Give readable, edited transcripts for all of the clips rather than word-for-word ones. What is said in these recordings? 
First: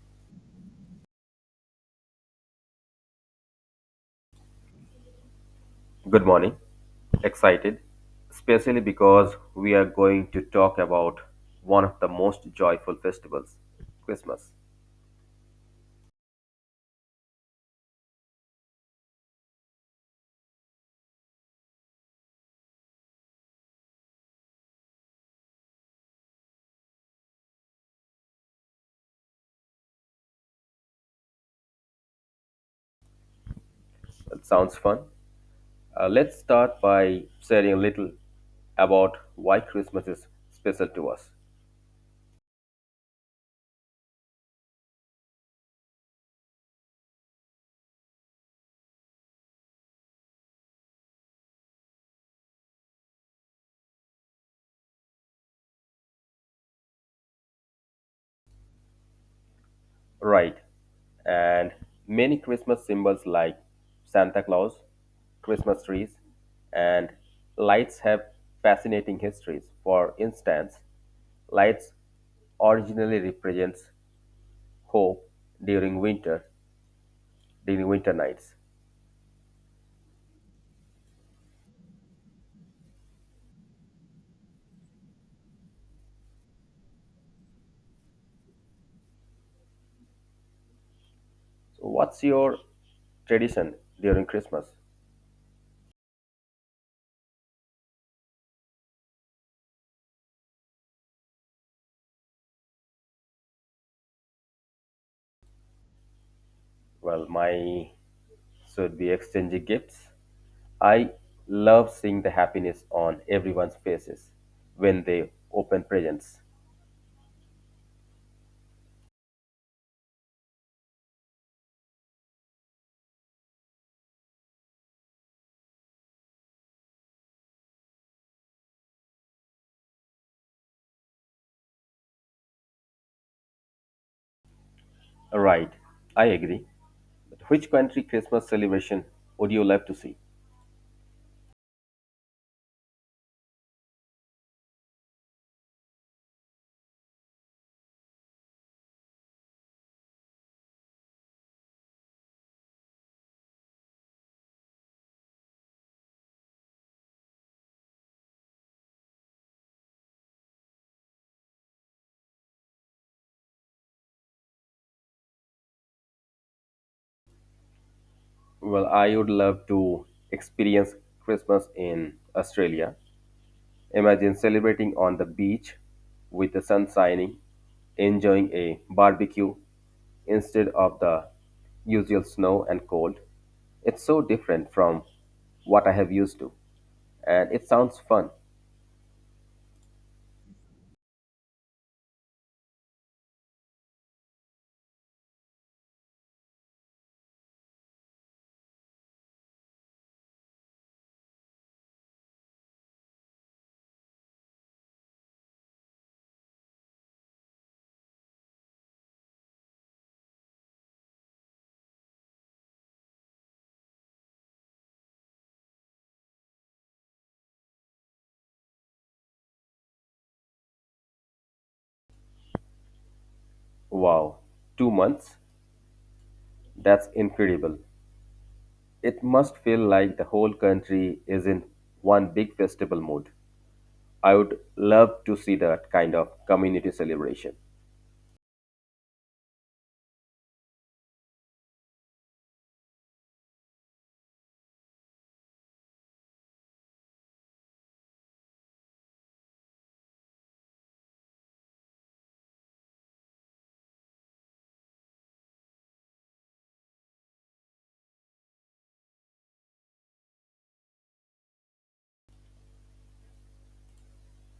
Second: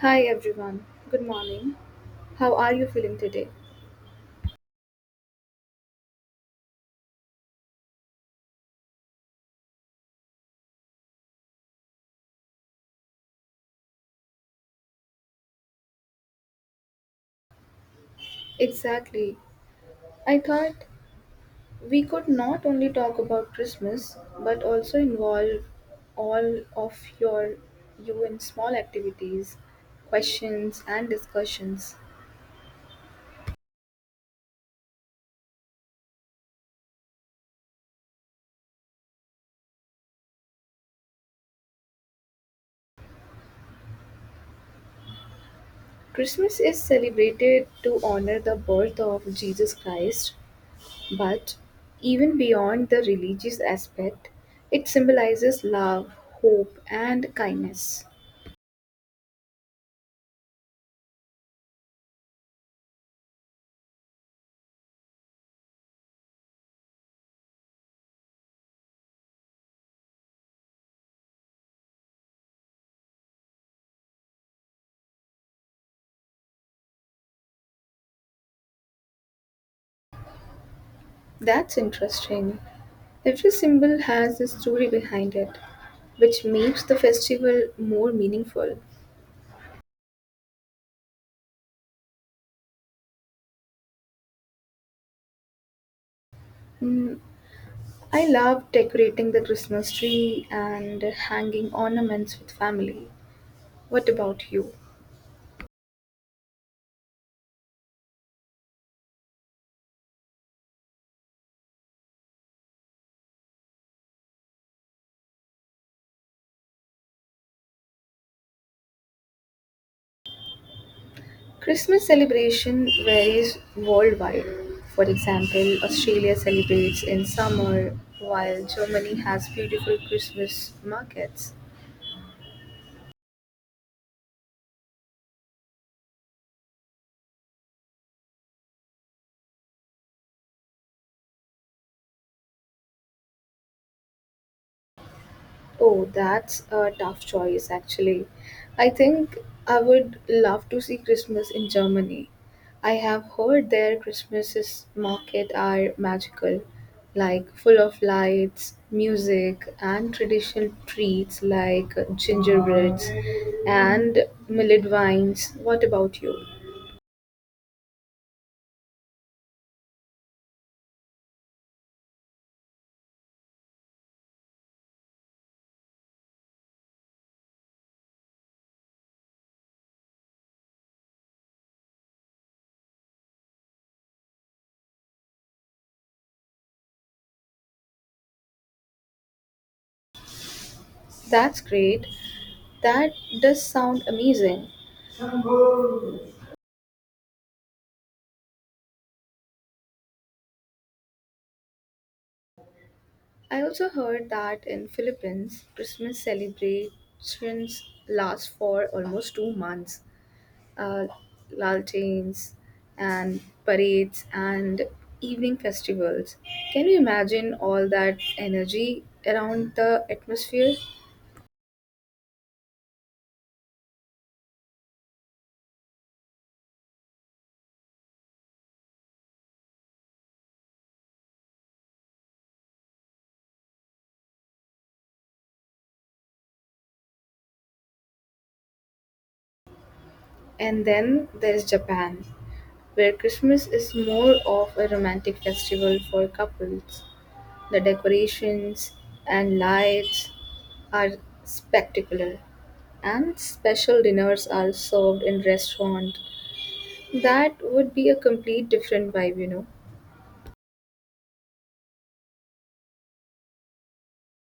Hi everyone, good morning. How are you feeling today? Good morning. Excited, especially because we are going to talk about one of the most joyful festivals, Christmas. Exactly. I thought we could not only talk about Christmas but also involve all of you in small activities, questions and discussions. It sounds fun. Let's start by sharing a little about why Christmas is special to us. Christmas is celebrated to honor the birth of Jesus Christ, but even beyond the religious aspect, it symbolizes love, hope and kindness. Right. And many Christmas symbols like Santa Claus, Christmas trees, and lights have fascinating histories. For instance, lights originally represents hoe during winter during winter nights. That's interesting. Every symbol has a story behind it, which makes the festival more meaningful. So what's your tradition during Christmas? Mm, I love decorating the Christmas tree and hanging ornaments with family. What about you? Well, my should be exchanging gifts. I love seeing the happiness on everyone's faces when they open presents. Christmas celebration varies worldwide. For example, Australia celebrates in summer, while Germany has beautiful Christmas markets. Right, I agree. But which country Christmas celebration would you love to see? Oh, that's a tough choice, actually. I think I would love to see Christmas in Germany. I have heard their Christmases market are magical, like full of lights, music, and traditional treats like gingerbreads and millet wines. What about you? Well, I would love to experience Christmas in Australia. Imagine celebrating on the beach with the sun shining, enjoying a barbecue instead of the usual snow and cold. It's so different from what I have used to. And it sounds fun. That's great. That does sound amazing. I also heard that in Philippines, Christmas celebrations last for almost 2 months. Uh, Lanterns and parades and evening festivals. Can you imagine all that energy around the atmosphere? Wow, 2 months? That's incredible. It must feel like the whole country is in one big festival mood. I would love to see that kind of community celebration. And then there's Japan, where Christmas is more of a romantic festival for couples. The decorations and lights are spectacular, and special dinners are served in restaurants. That would be a complete different vibe.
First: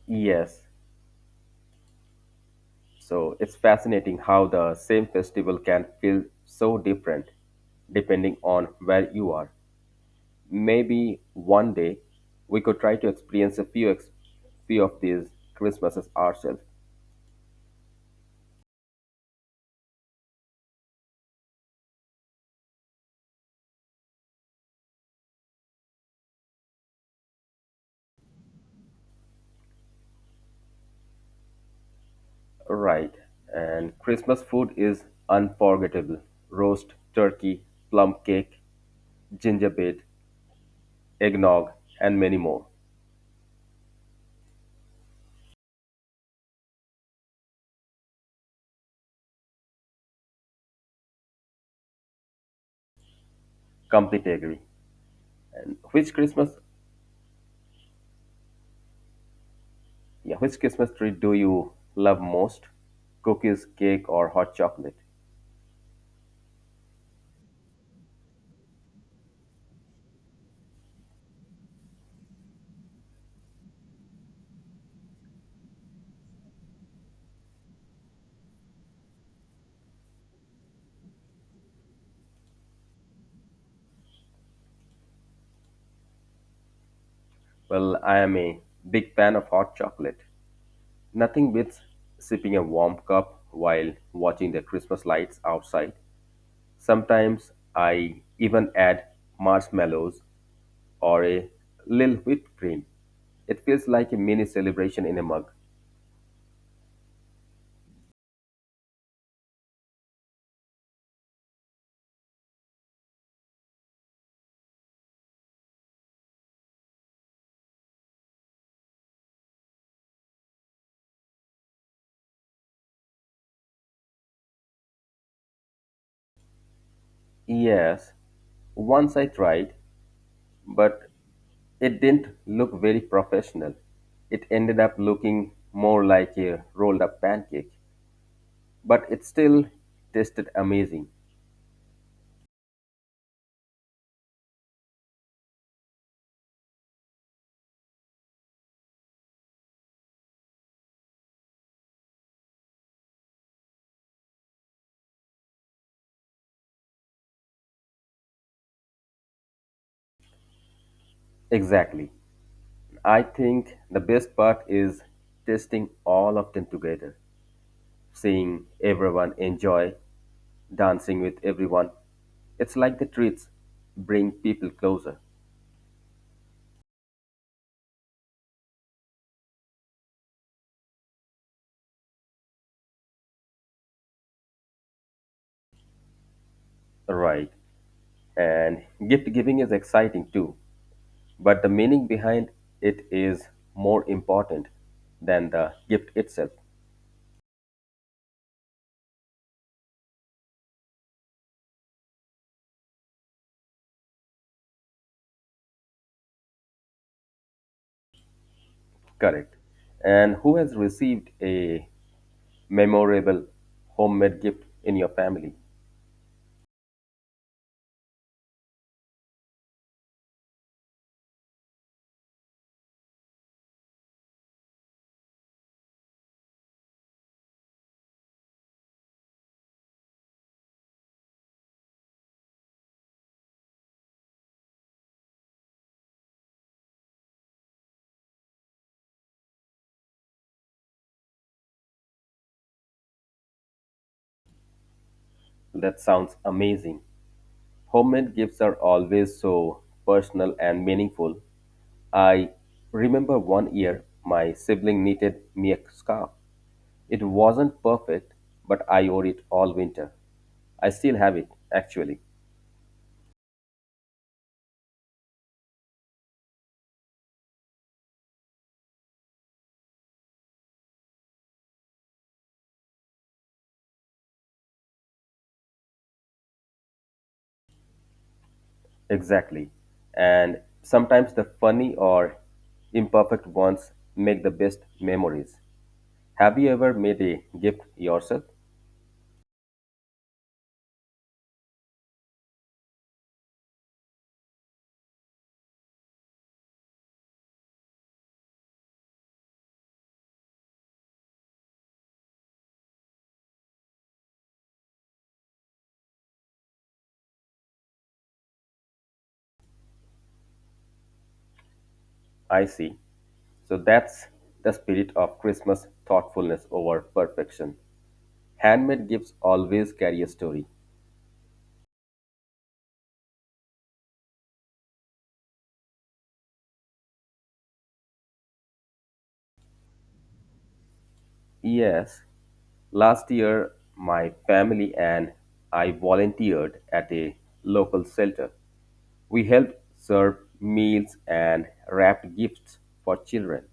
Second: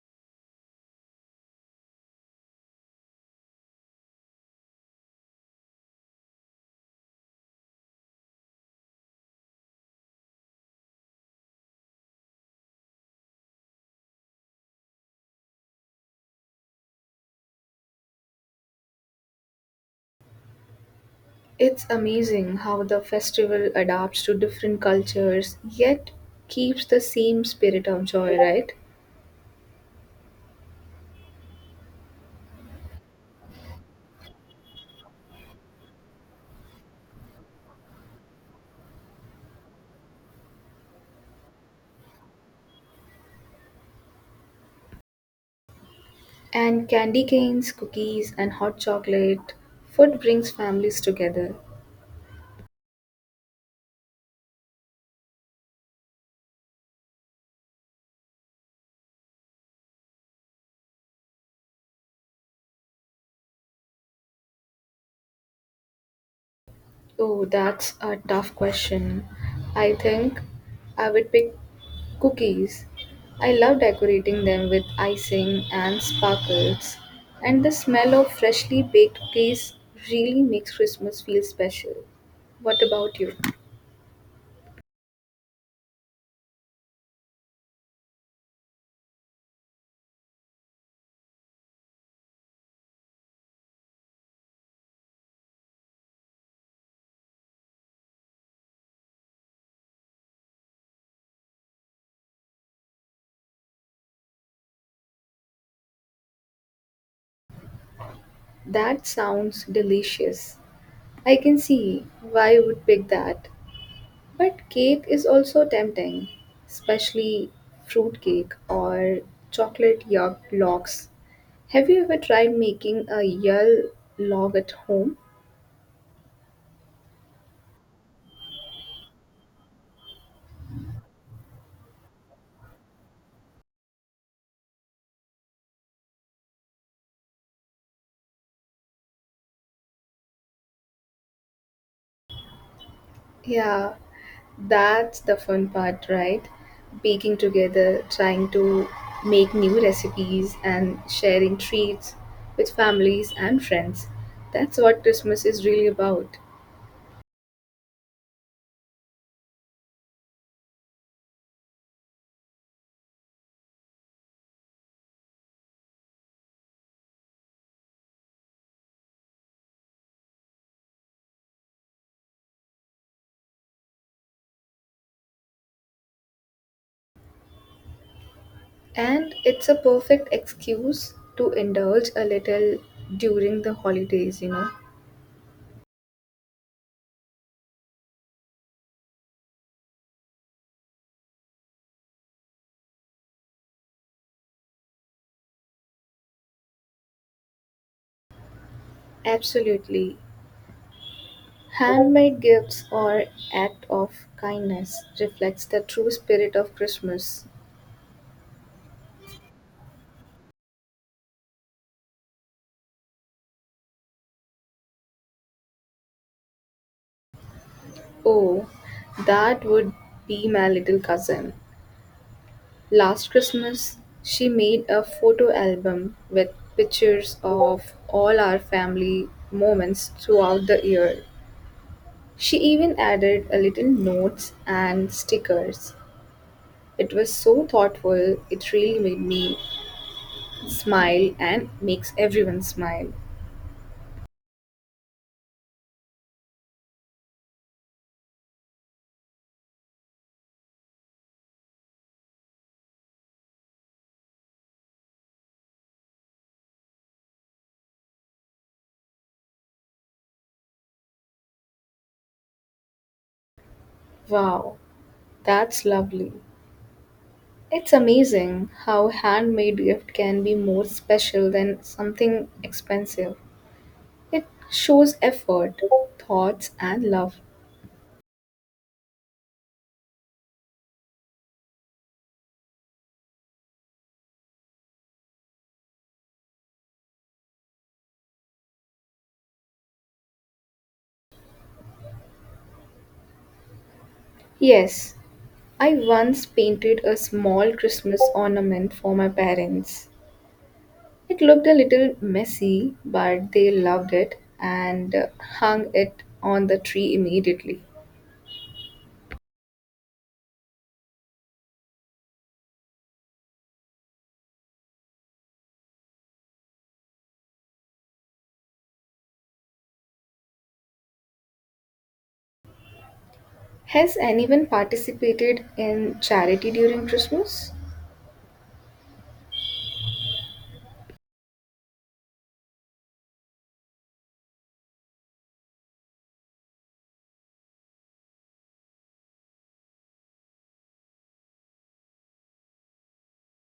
Yes, so it's fascinating how the same festival can feel so different depending on where you are. Maybe one day we could try to experience few of these Christmases ourselves. It's amazing how the festival adapts to different cultures yet keeps the same spirit of joy, right? Right. And Christmas food is unforgettable. Roast turkey, plum cake, gingerbread, eggnog, and many more. And candy canes, cookies, and hot chocolate. Food brings families together. Completely agree. And which Christmas tree do you love most? Cookies, cake, or hot chocolate? Oh, that's a tough question. I think I would pick cookies. I love decorating them with icing and sparkles, and the smell of freshly baked cookies really makes Christmas feel special. What about you? Well, I am a big fan of hot chocolate. Nothing beats sipping a warm cup while watching the Christmas lights outside. Sometimes I even add marshmallows or a little whipped cream. It feels like a mini celebration in a mug. That sounds delicious. I can see why you would pick that. But cake is also tempting, especially fruit cake or chocolate yolk logs. Have you ever tried making a yolk log at home? Yes, once I tried, but it didn't look very professional. It ended up looking more like a rolled up pancake, but it still tasted amazing. Yeah, that's the fun part, right? Baking together, trying to make new recipes, and sharing treats with families and friends. That's what Christmas is really about. Exactly. I think the best part is testing all of them together, seeing everyone enjoy dancing with everyone. It's like the treats bring people closer. And it's a perfect excuse to indulge a little during the holidays. Right. And gift giving is exciting too, but the meaning behind it is more important than the gift itself. Absolutely. Handmade gifts or act of kindness reflects the true spirit of Christmas. Correct. And who has received a memorable homemade gift in your family? Oh, that would be my little cousin. Last Christmas, she made a photo album with pictures of all our family moments throughout the year. She even added a little notes and stickers. It was so thoughtful, it really made me smile and makes everyone smile. That sounds amazing. Homemade gifts are always so personal and meaningful. I remember one year my sibling knitted me a scarf. It wasn't perfect, but I wore it all winter. I still have it, actually. Wow, that's lovely. It's amazing how handmade gift can be more special than something expensive. It shows effort, thoughts and love. Exactly. And sometimes the funny or imperfect ones make the best memories. Have you ever made a gift yourself? Yes, I once painted a small Christmas ornament for my parents. It looked a little messy, but they loved it and hung it on the tree immediately. I see. So that's the spirit of Christmas thoughtfulness over perfection. Handmade gifts always carry a story. Has anyone participated in charity during Christmas? Yes, last year my family and I volunteered at a local shelter. We helped serve meals and wrapped gifts for children.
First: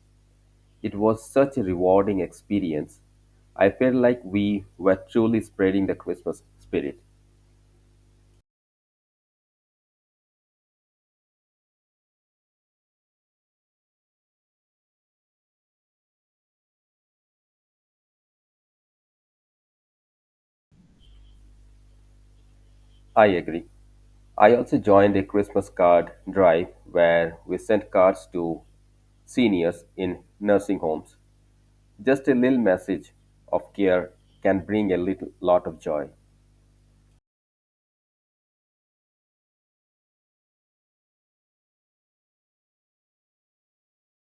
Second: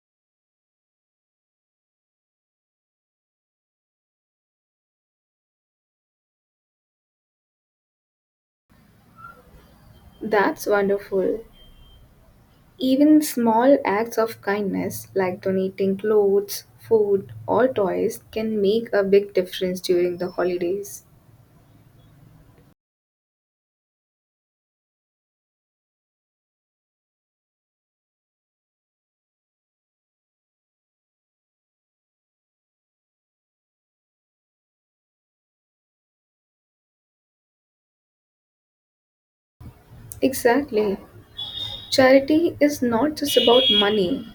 It was such a rewarding experience. I felt like we were truly spreading the Christmas spirit. That's wonderful. Even small acts of kindness like donating clothes, food, or toys can make a big difference during the holidays. I agree. I also joined a Christmas card drive where we sent cards to seniors in nursing homes. Just a little message of care can bring a little lot of joy. Exactly. Charity is not just about money,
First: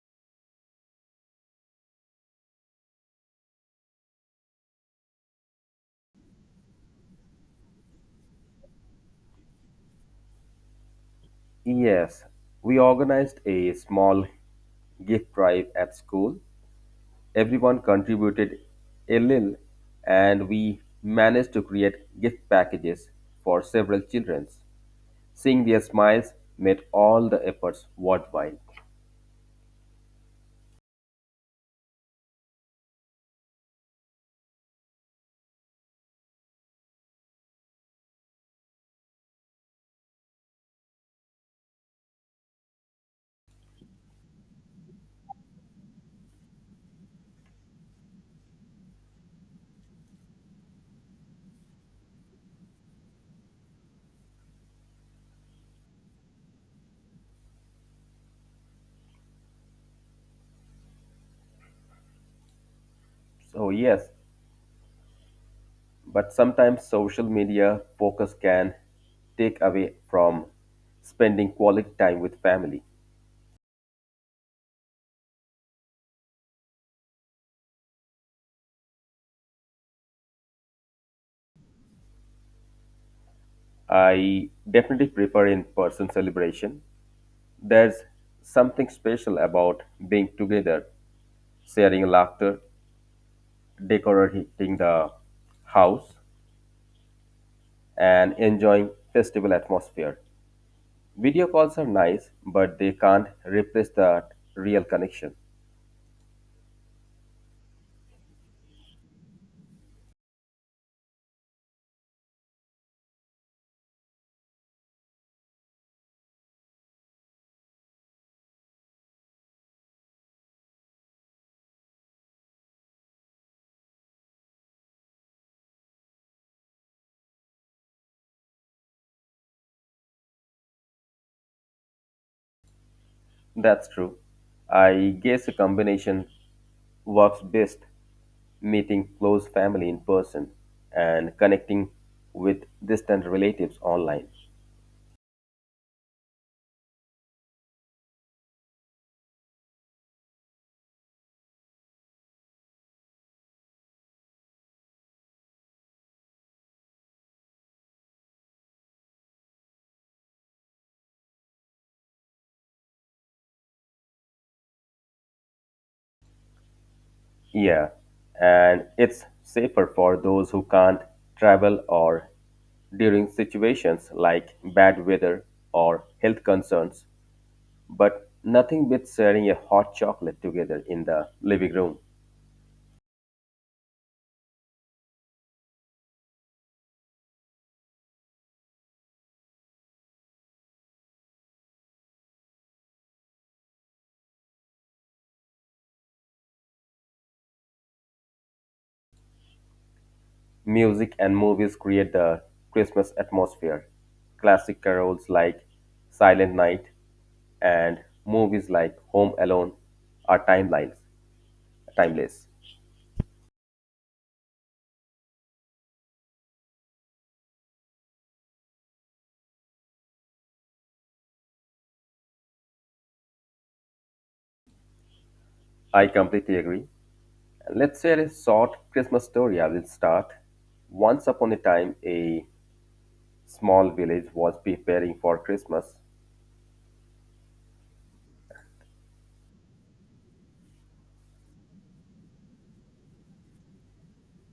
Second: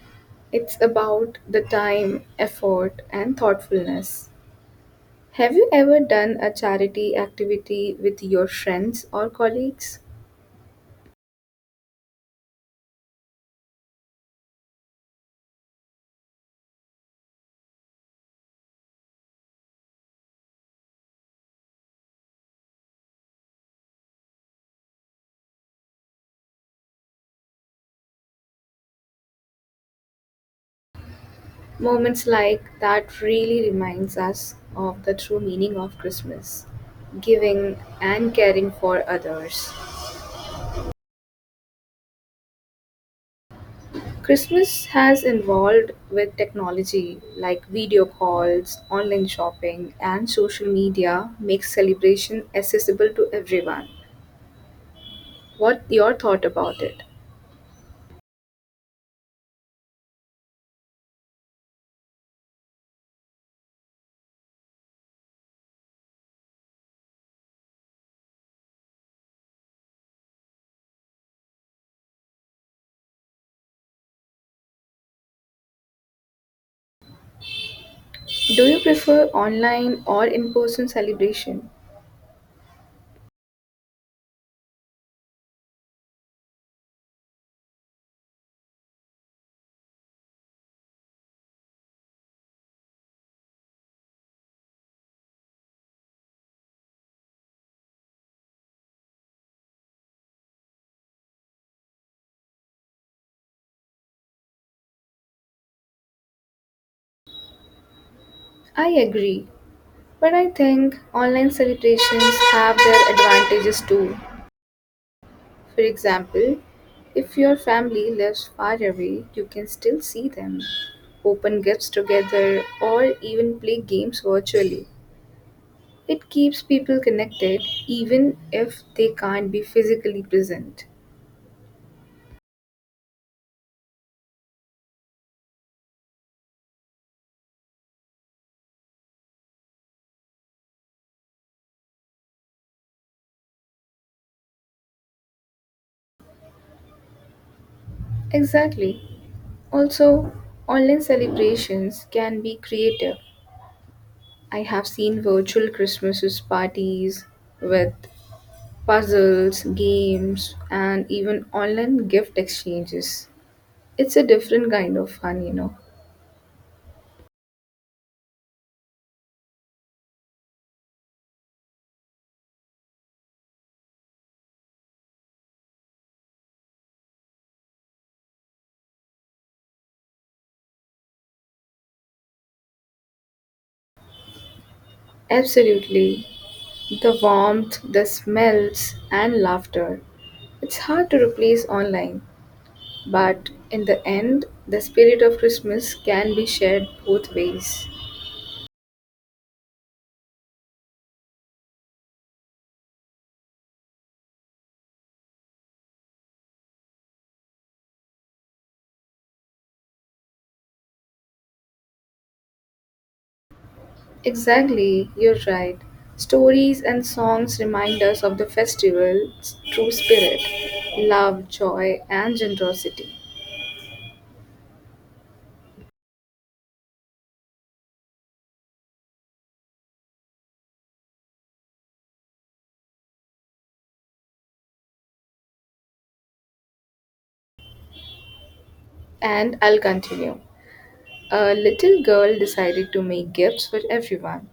it's about the time, effort, and thoughtfulness. Have you ever done a charity activity with your friends or colleagues? Yes, we organized a small gift drive at school. Everyone contributed a little and we managed to create gift packages for several children. Seeing their smiles made all the efforts worthwhile. Moments like that really reminds us of the true meaning of Christmas, giving and caring for others. Christmas has evolved with technology like video calls, online shopping, and social media makes celebration accessible to everyone. What your thought about it? So yes, but sometimes social media focus can take away from spending quality time with family. Do you prefer online or in-person celebration? I definitely prefer in person celebration. There's something special about being together, sharing laughter, decorating the house, and enjoying festival atmosphere. Video calls are nice, but they can't replace that real connection. I agree, but I think online celebrations have their advantages too. For example, if your family lives far away, you can still see them, open gifts together, or even play games virtually. It keeps people connected even if they can't be physically present. That's true. I guess a combination works best meeting close family in person and connecting with distant relatives online. Exactly. Also, online celebrations can be creative. I have seen virtual Christmas parties with puzzles, games, and even online gift exchanges. It's a different kind of fun. Yeah, and it's safer for those who can't travel or during situations like bad weather or health concerns. But nothing beats sharing a hot chocolate together in the living room. Absolutely. The warmth, the smells, and laughter. It's hard to replace online, but in the end, the spirit of Christmas can be shared both ways. Music and movies create the Christmas atmosphere. Classic carols like Silent Night and movies like Home Alone are timeless. Exactly, you're right. Stories and songs remind us of the festival's true spirit love, joy, and generosity. I completely agree. Let's share a short Christmas story. I will start. Once upon a time, a small village was preparing for Christmas. And I'll continue. A little girl decided to make gifts for everyone,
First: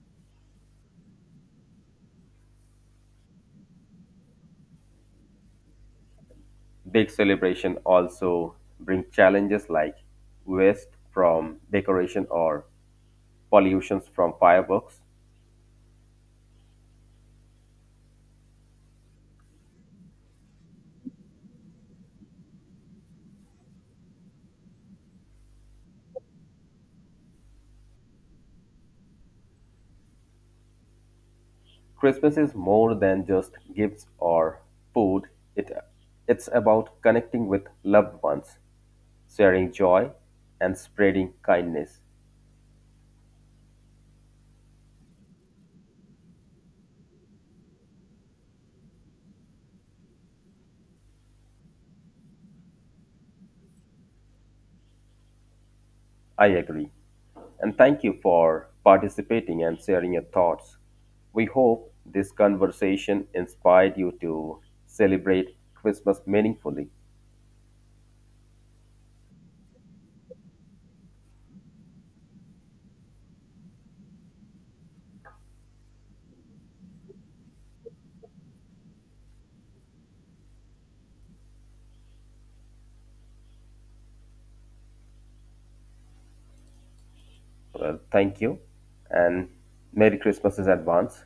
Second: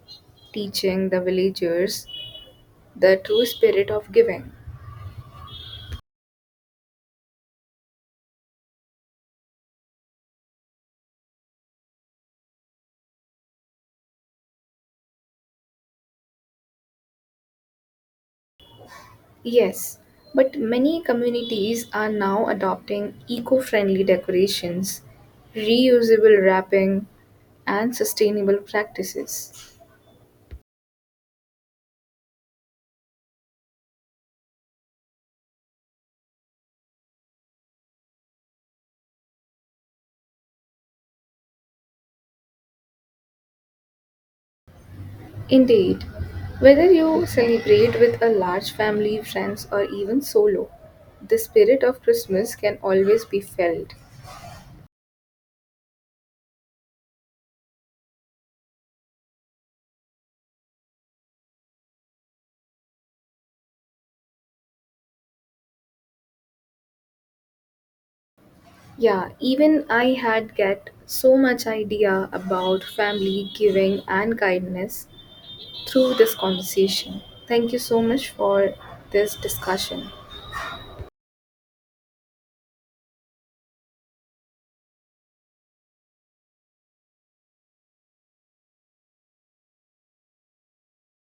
teaching the villagers the true spirit of giving. Big celebration also bring challenges like waste from decoration or pollutions from fireworks. Yes, but many communities are now adopting eco friendly decorations, reusable wrapping, and sustainable practices. Christmas is more than just gifts or food. It it's about connecting with loved ones, sharing joy and spreading kindness. Indeed, whether you celebrate with a large family, friends, or even solo, the spirit of Christmas can always be felt. I agree. And thank you for participating and sharing your thoughts. We hope this conversation inspired you to celebrate Christmas meaningfully. Yeah, even I had get so much idea about family giving and kindness through this conversation. Thank you so much for this discussion. Well, thank you and Merry Christmas in advance.